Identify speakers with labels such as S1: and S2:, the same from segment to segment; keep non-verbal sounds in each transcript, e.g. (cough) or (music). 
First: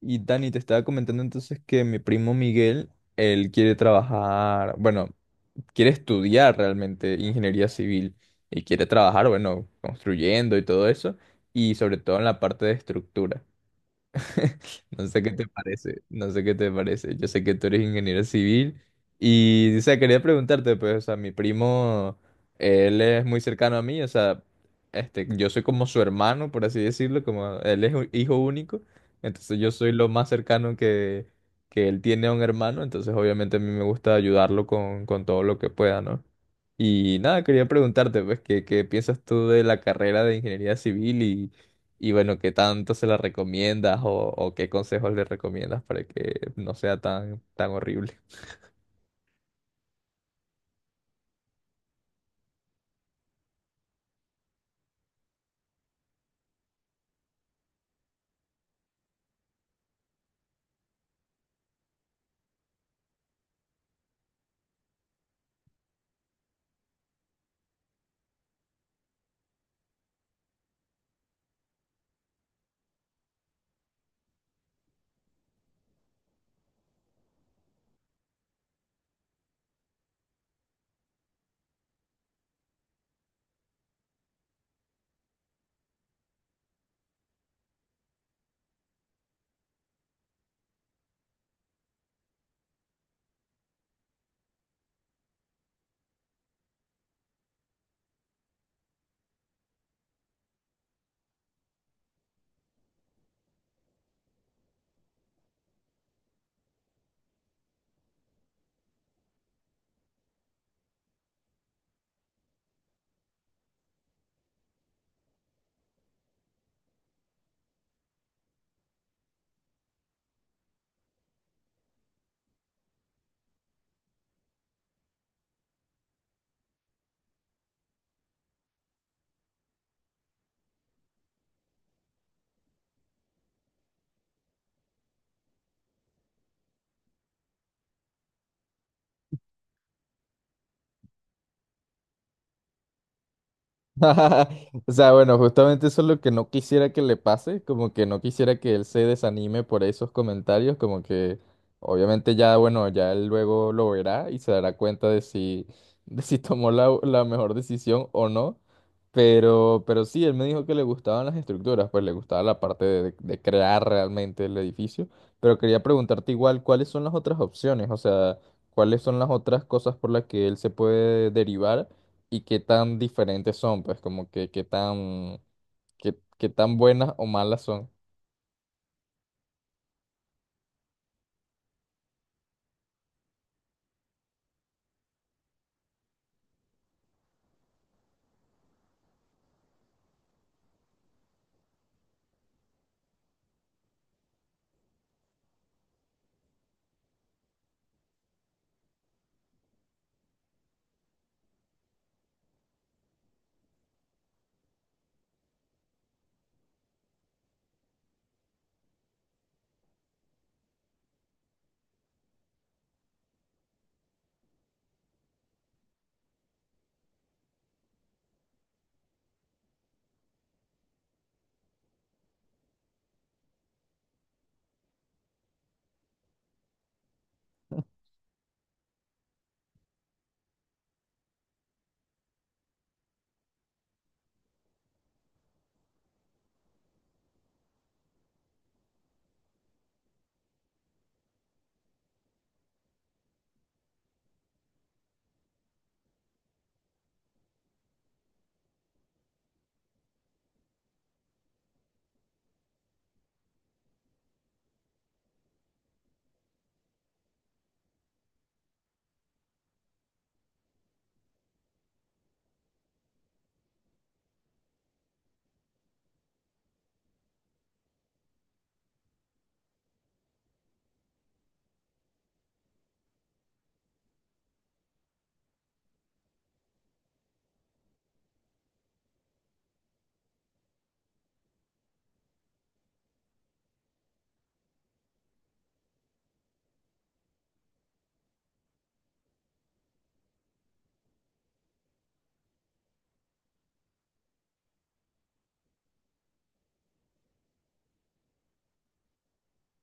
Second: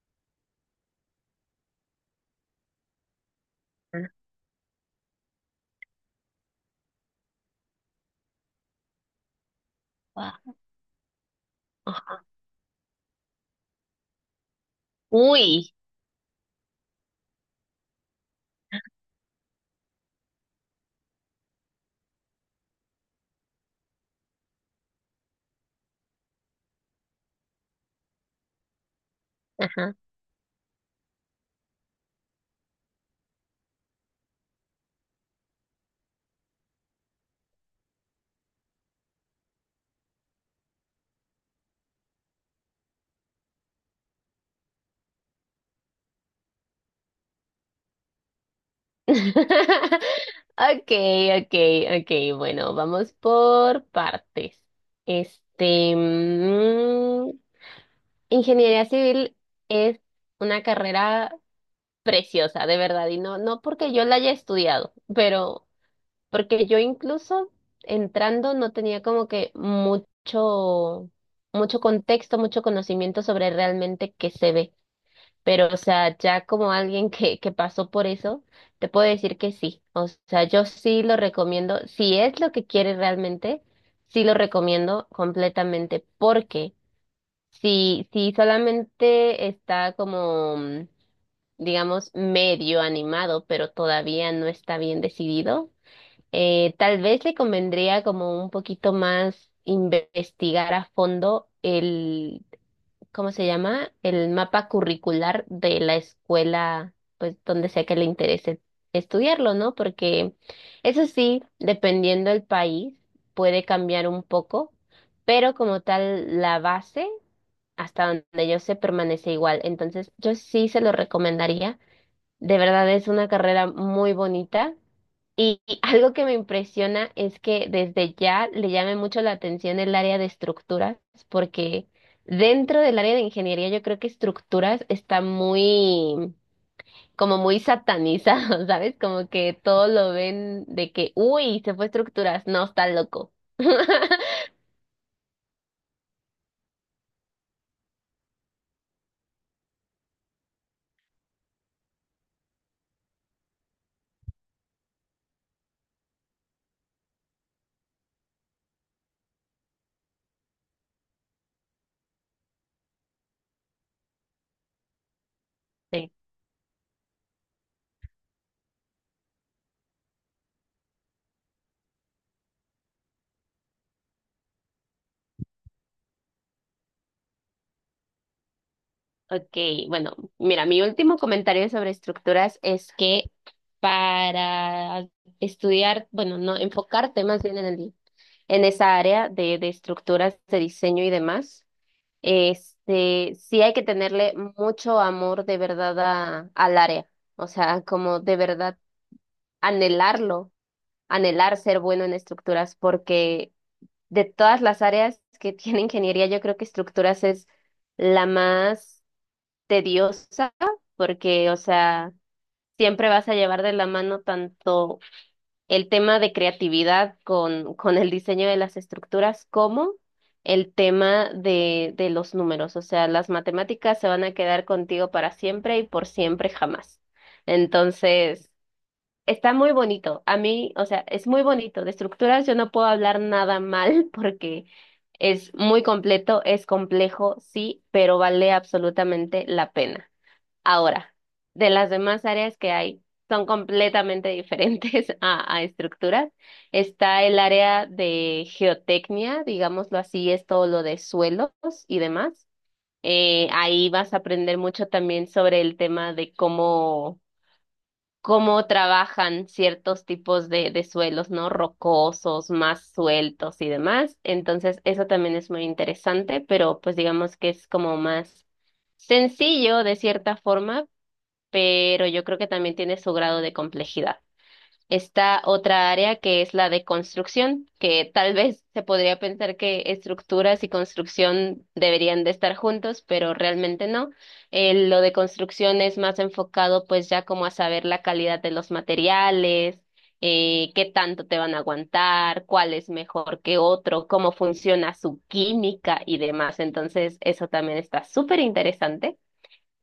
S1: Y Dani, te estaba comentando entonces que mi primo Miguel, él quiere trabajar, bueno, quiere estudiar realmente ingeniería civil y quiere trabajar, bueno,
S2: Ah,
S1: construyendo y todo eso, y sobre todo
S2: ajá.
S1: en la parte de estructura. (laughs) No sé qué te
S2: Uy,
S1: parece, no sé qué te parece. Yo sé que tú eres ingeniero civil y, o sea, quería preguntarte, pues, o sea, mi primo, él es muy cercano a mí, o sea, yo soy como su hermano, por así decirlo, como él es un hijo único, entonces yo soy
S2: ajá.
S1: lo más cercano que él tiene a un hermano, entonces obviamente a mí me gusta ayudarlo con todo lo que pueda, ¿no? Y nada, quería preguntarte, pues, ¿qué piensas tú de la carrera de ingeniería civil y bueno, qué tanto se la recomiendas o qué consejos le recomiendas para que no sea tan horrible?
S2: (laughs) Okay, okay, okay. Bueno, vamos por partes. Este, ingeniería civil es una carrera preciosa, de verdad, y no, no porque yo la haya estudiado, pero porque yo incluso entrando no tenía como que mucho contexto, mucho conocimiento sobre realmente qué se ve. Pero, o sea, ya como alguien que pasó por eso, te puedo decir que sí. O sea, yo sí lo recomiendo. Si es lo que quieres realmente, sí lo recomiendo completamente. Porque si solamente está como, digamos, medio animado, pero todavía no está bien decidido, tal vez le convendría como un poquito más investigar a fondo el ¿cómo se llama? El mapa curricular de la escuela, pues donde sea que le interese estudiarlo, ¿no? Porque eso sí, dependiendo del país, puede cambiar un poco, pero como tal, la base, hasta donde yo sé, permanece igual. Entonces, yo sí se lo recomendaría. De verdad es una carrera muy bonita. Y algo que me impresiona es que desde ya le llame mucho la atención el área de estructuras, porque dentro del área de ingeniería yo creo que estructuras está muy, como muy satanizado, (laughs) ¿sabes? Como que todo lo ven de que, uy, se fue estructuras, no, está loco. (laughs)
S1: (laughs) O sea, bueno, justamente eso es lo que no quisiera que le pase, como que no quisiera que él se desanime por esos comentarios, como que obviamente ya, bueno, ya él luego lo verá y se dará cuenta de si, (laughs) de si tomó la mejor decisión o no, pero sí, él me dijo que le gustaban las estructuras, pues le gustaba la parte de crear realmente el edificio, pero quería preguntarte igual, ¿cuáles son las otras opciones? O sea, ¿cuáles son las otras cosas por las que él se puede derivar? Y qué tan diferentes son, pues como que qué tan, qué tan buenas o malas son.
S2: Ok, bueno, mira, mi último comentario sobre estructuras es que para estudiar, bueno, no, enfocarte más bien en esa área de estructuras de diseño y demás, este, sí hay que tenerle mucho amor de verdad al área, o sea, como de verdad anhelarlo, anhelar ser bueno en estructuras, porque de todas las áreas que (laughs) tiene ingeniería, yo creo que estructuras es la más tediosa porque, o sea, siempre vas a llevar de la mano tanto el tema de creatividad con el diseño de las estructuras como el tema de los números. O sea, las matemáticas se van a quedar contigo para siempre y por siempre jamás. Entonces, está muy bonito. A mí, o sea, es muy bonito. De estructuras yo no puedo hablar nada mal (laughs) porque... Es muy completo, es complejo, sí, pero vale absolutamente la pena. Ahora, de las demás áreas que hay, son completamente diferentes (laughs) a estructuras. Está el área de geotecnia, digámoslo así, es todo lo de suelos y demás. Ahí vas a aprender mucho también sobre el tema de cómo trabajan ciertos tipos de suelos, ¿no? Rocosos, más sueltos y demás. Entonces, eso también es muy interesante, pero pues digamos que es como más sencillo de cierta forma pero yo creo que también tiene su grado de complejidad. Está otra área que es la de construcción, que tal vez se podría pensar que estructuras y construcción deberían de estar juntos, pero realmente no. Lo de construcción es más enfocado pues ya como a saber la calidad de los materiales, qué tanto te van a aguantar, cuál es mejor que otro, cómo funciona su química y demás. Entonces, eso también está súper interesante.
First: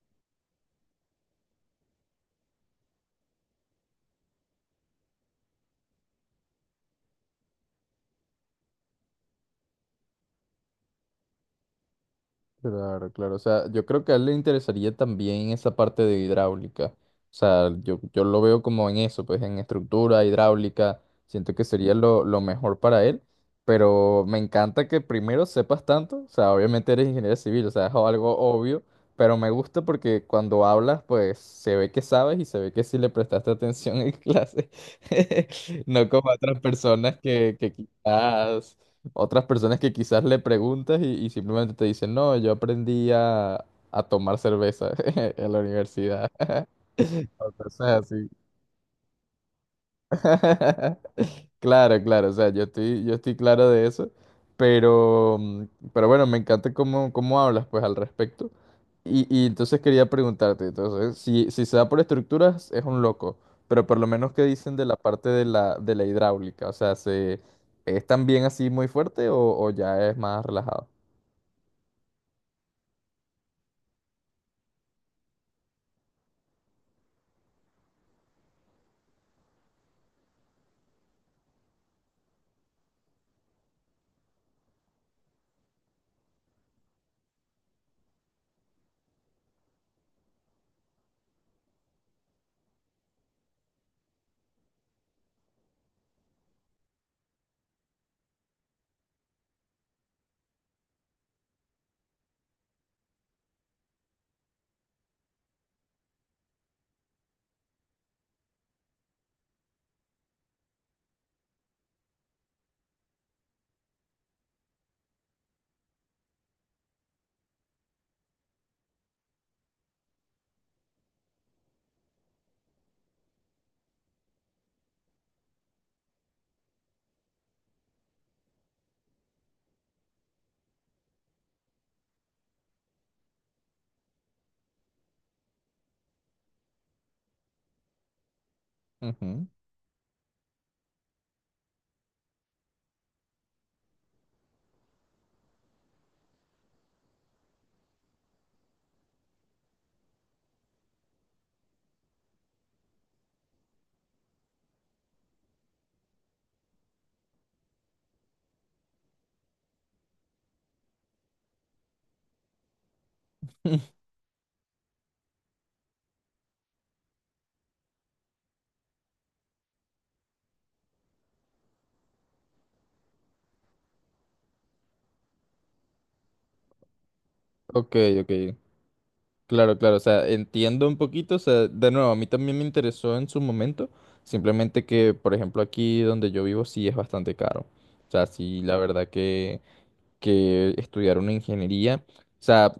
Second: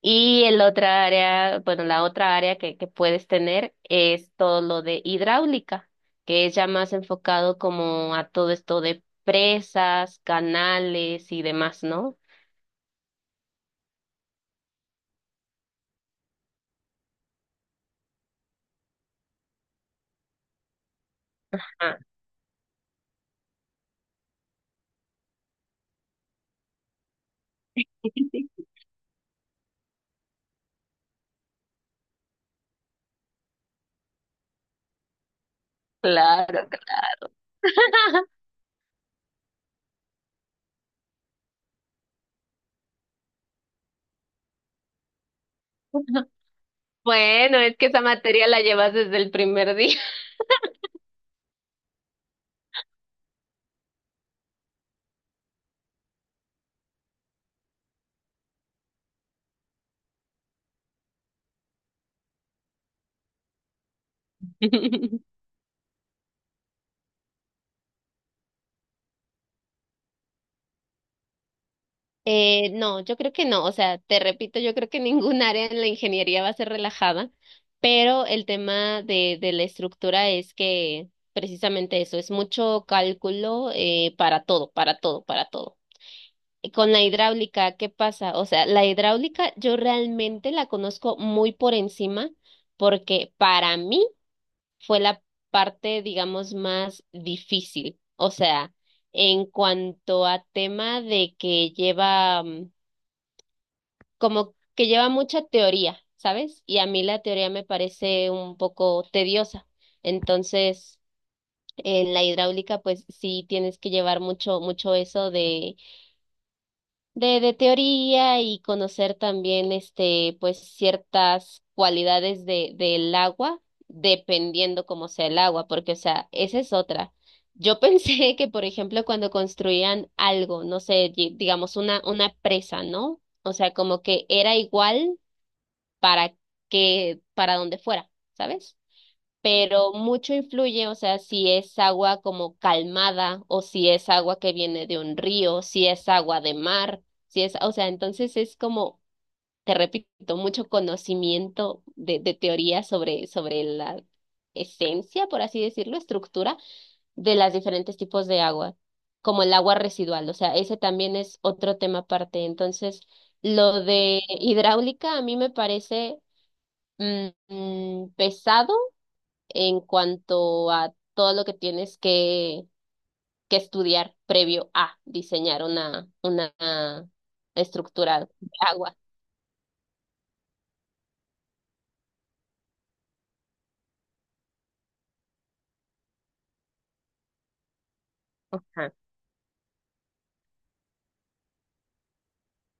S2: Y el otra área, bueno, la otra área que puedes tener es todo lo de hidráulica, que es ya más enfocado como a todo esto de presas, canales y demás, ¿no?
S1: Claro, claro. O sea, yo creo que a él le interesaría también esa parte de hidráulica. O sea, yo lo veo como en eso, pues en estructura hidráulica. Siento que sería
S2: Ah,
S1: lo mejor para él. Pero me encanta que primero sepas tanto. O sea, obviamente eres ingeniero civil, o sea, es algo
S2: (laughs)
S1: obvio. Pero me gusta porque cuando hablas, pues se ve que sabes y se ve que sí le prestaste atención en clase. (laughs) No como a otras
S2: Claro.
S1: personas que
S2: (laughs)
S1: quizás. Otras personas que quizás le preguntas y simplemente te dicen, no, yo aprendí a tomar cerveza (laughs) en la universidad. (laughs) O
S2: Bueno, es que esa
S1: cosas así.
S2: materia la llevas desde el primer día.
S1: (laughs) Claro, claro, o sea, yo estoy claro de eso, pero, pero bueno, me encanta cómo, cómo hablas pues al respecto. Y entonces quería preguntarte, entonces, si se da por estructuras, es un loco, pero por lo menos qué dicen de la parte
S2: (laughs)
S1: de la hidráulica, o sea, ¿se, es también así muy fuerte o ya es más relajado?
S2: No, yo creo que no. O sea, te repito, yo creo que (laughs) ningún área en la ingeniería va a ser relajada, pero el tema de la estructura es que precisamente eso, es mucho cálculo para todo, para todo, para todo. Y con la hidráulica, ¿qué pasa? O sea, la hidráulica yo realmente la conozco muy por encima porque para mí fue la parte, digamos, más difícil. O sea, en cuanto a tema de que lleva... mm, como que lleva mucha teoría, ¿sabes? Y a mí la teoría me parece un poco tediosa. Entonces, en la hidráulica, pues sí tienes que llevar mucho, mucho eso de teoría y conocer también, este, pues ciertas cualidades del agua, dependiendo cómo sea el agua, porque, o sea, esa es otra. Yo pensé (laughs) que, por ejemplo, cuando construían algo, no sé, digamos una presa, ¿no? O sea, como que era igual para para donde fuera, ¿sabes?
S1: Ujú.
S2: Pero mucho influye, o sea, si es agua como calmada o si es agua que viene de un río, si es agua de mar, si es, o sea, entonces es como, te repito, mucho conocimiento de teoría sobre la esencia, por así decirlo, estructura de las diferentes tipos de agua, como el agua residual, o sea, ese también es otro tema aparte. Entonces, lo de hidráulica a mí me parece pesado en cuanto a todo lo que tienes que estudiar previo a diseñar una
S1: Ok,
S2: estructura de
S1: ok.
S2: agua.
S1: Claro, claro. O sea, entiendo un poquito. O sea, de nuevo, a mí también me interesó en su momento. Simplemente que, por ejemplo, aquí donde yo vivo sí es bastante caro. O sea, sí, la
S2: Ajá.
S1: verdad que estudiar una ingeniería. O sea,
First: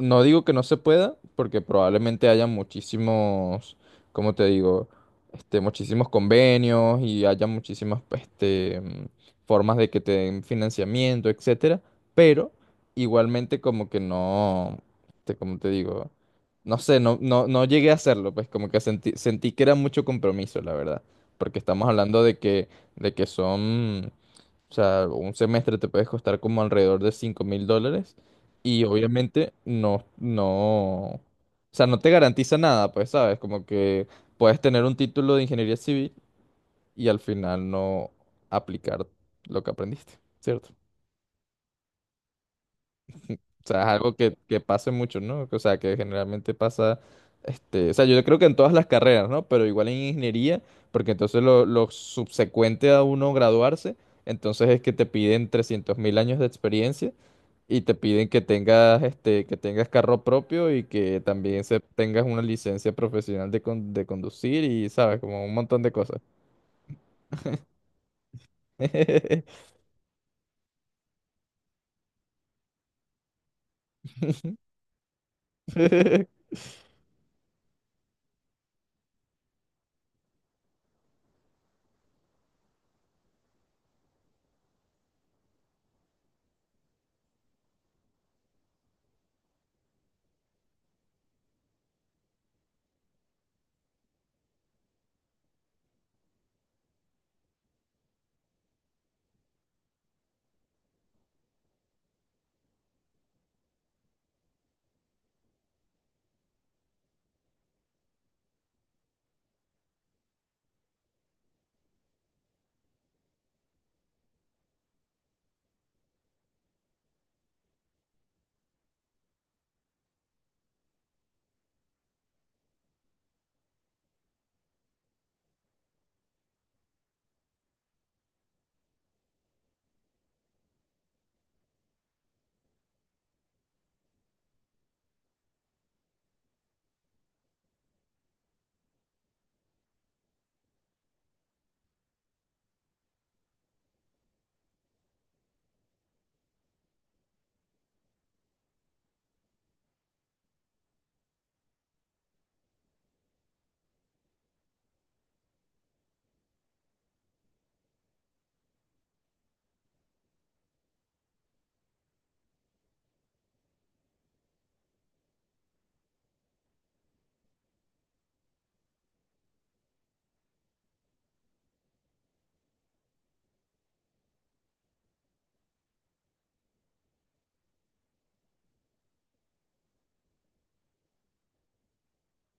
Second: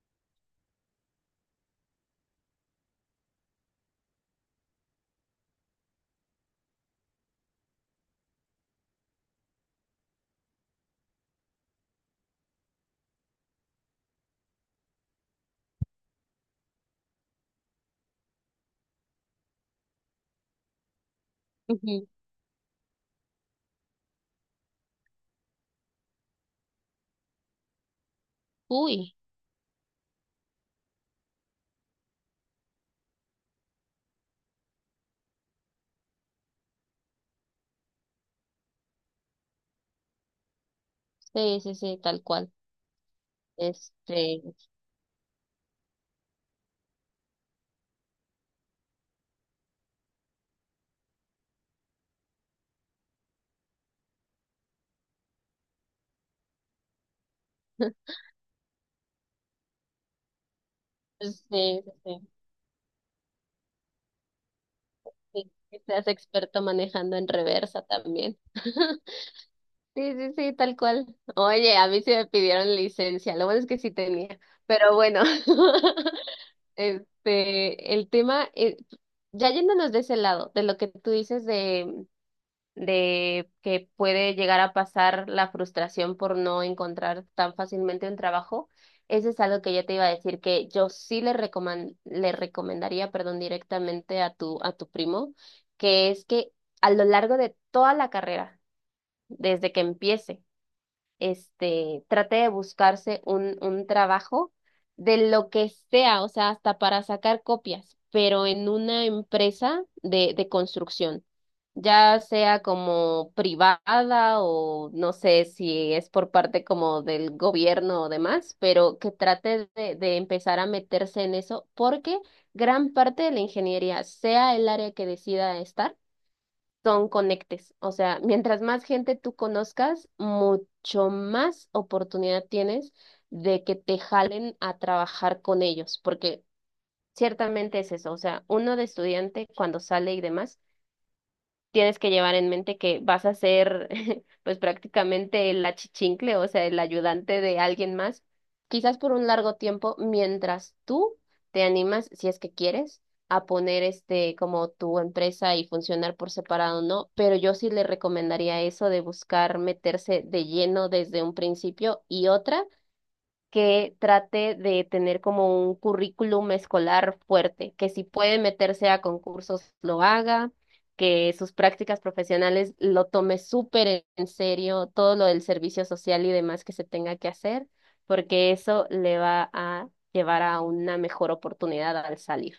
S1: no digo que no se pueda, porque probablemente haya muchísimos, ¿cómo te digo? Muchísimos convenios y haya muchísimas, formas de que te den financiamiento, etcétera. Pero igualmente como que no, ¿cómo te digo? No sé, no, no, no llegué a hacerlo, pues como que sentí que era mucho compromiso, la verdad. Porque estamos
S2: Ujú.
S1: hablando de de que son o sea, un semestre te puede costar como alrededor de $5,000 y
S2: Uy,
S1: obviamente no, o sea, no te garantiza nada, pues, ¿sabes? Como que puedes tener un título de ingeniería civil y al final no aplicar lo que aprendiste, ¿cierto?
S2: sí, sí, sí, tal cual.
S1: O sea, es algo que,
S2: Este,
S1: que pasa mucho, ¿no? O sea, que generalmente pasa, o sea, yo creo que en todas las carreras, ¿no? Pero igual en ingeniería, porque entonces lo subsecuente a uno graduarse, entonces es que te piden 300.000 años de experiencia. Y te piden que tengas que tengas carro propio y que
S2: pues
S1: también se,
S2: sí, sí,
S1: tengas
S2: sí,
S1: una licencia profesional de, con- de conducir y sabes, como
S2: sí,
S1: un
S2: que
S1: montón de
S2: seas
S1: cosas.
S2: experto manejando en reversa también. (laughs) Sí, sí, sí, tal cual. Oye, a mí sí me pidieron licencia, lo bueno es que sí tenía,
S1: (laughs)
S2: pero bueno. (laughs) Este, el tema, ya yéndonos de ese lado, de lo que tú dices de que puede llegar a pasar la frustración por no encontrar tan fácilmente un trabajo, eso es algo que yo te iba a decir que yo sí le recomendaría, perdón, directamente a tu primo, que es que a lo largo de toda la carrera, desde que empiece, este, trate de buscarse un trabajo de lo que sea, o sea, hasta para sacar copias, pero en una empresa de construcción, ya sea como privada o no sé si es por parte como del gobierno o demás, pero que trate de empezar a meterse en eso porque gran parte de la ingeniería, sea el área que decida estar, son conectes. O sea, mientras más gente tú conozcas, mucho más oportunidad tienes de que te jalen a trabajar con ellos, porque ciertamente es eso. O sea, uno de estudiante cuando sale y demás tienes que llevar en mente que vas a ser (laughs) pues prácticamente el achichincle, o sea, el ayudante de alguien más, quizás por un largo tiempo, mientras tú te animas, si es que quieres, a poner este como tu empresa y funcionar por separado, ¿no? Pero yo sí le recomendaría eso de buscar meterse de lleno desde un principio y otra que trate de tener como un currículum escolar fuerte, que si puede meterse a concursos lo haga, que sus prácticas profesionales lo tome súper en serio, todo lo del servicio social y demás que se tenga que hacer, porque eso le va a llevar a una mejor oportunidad al salir.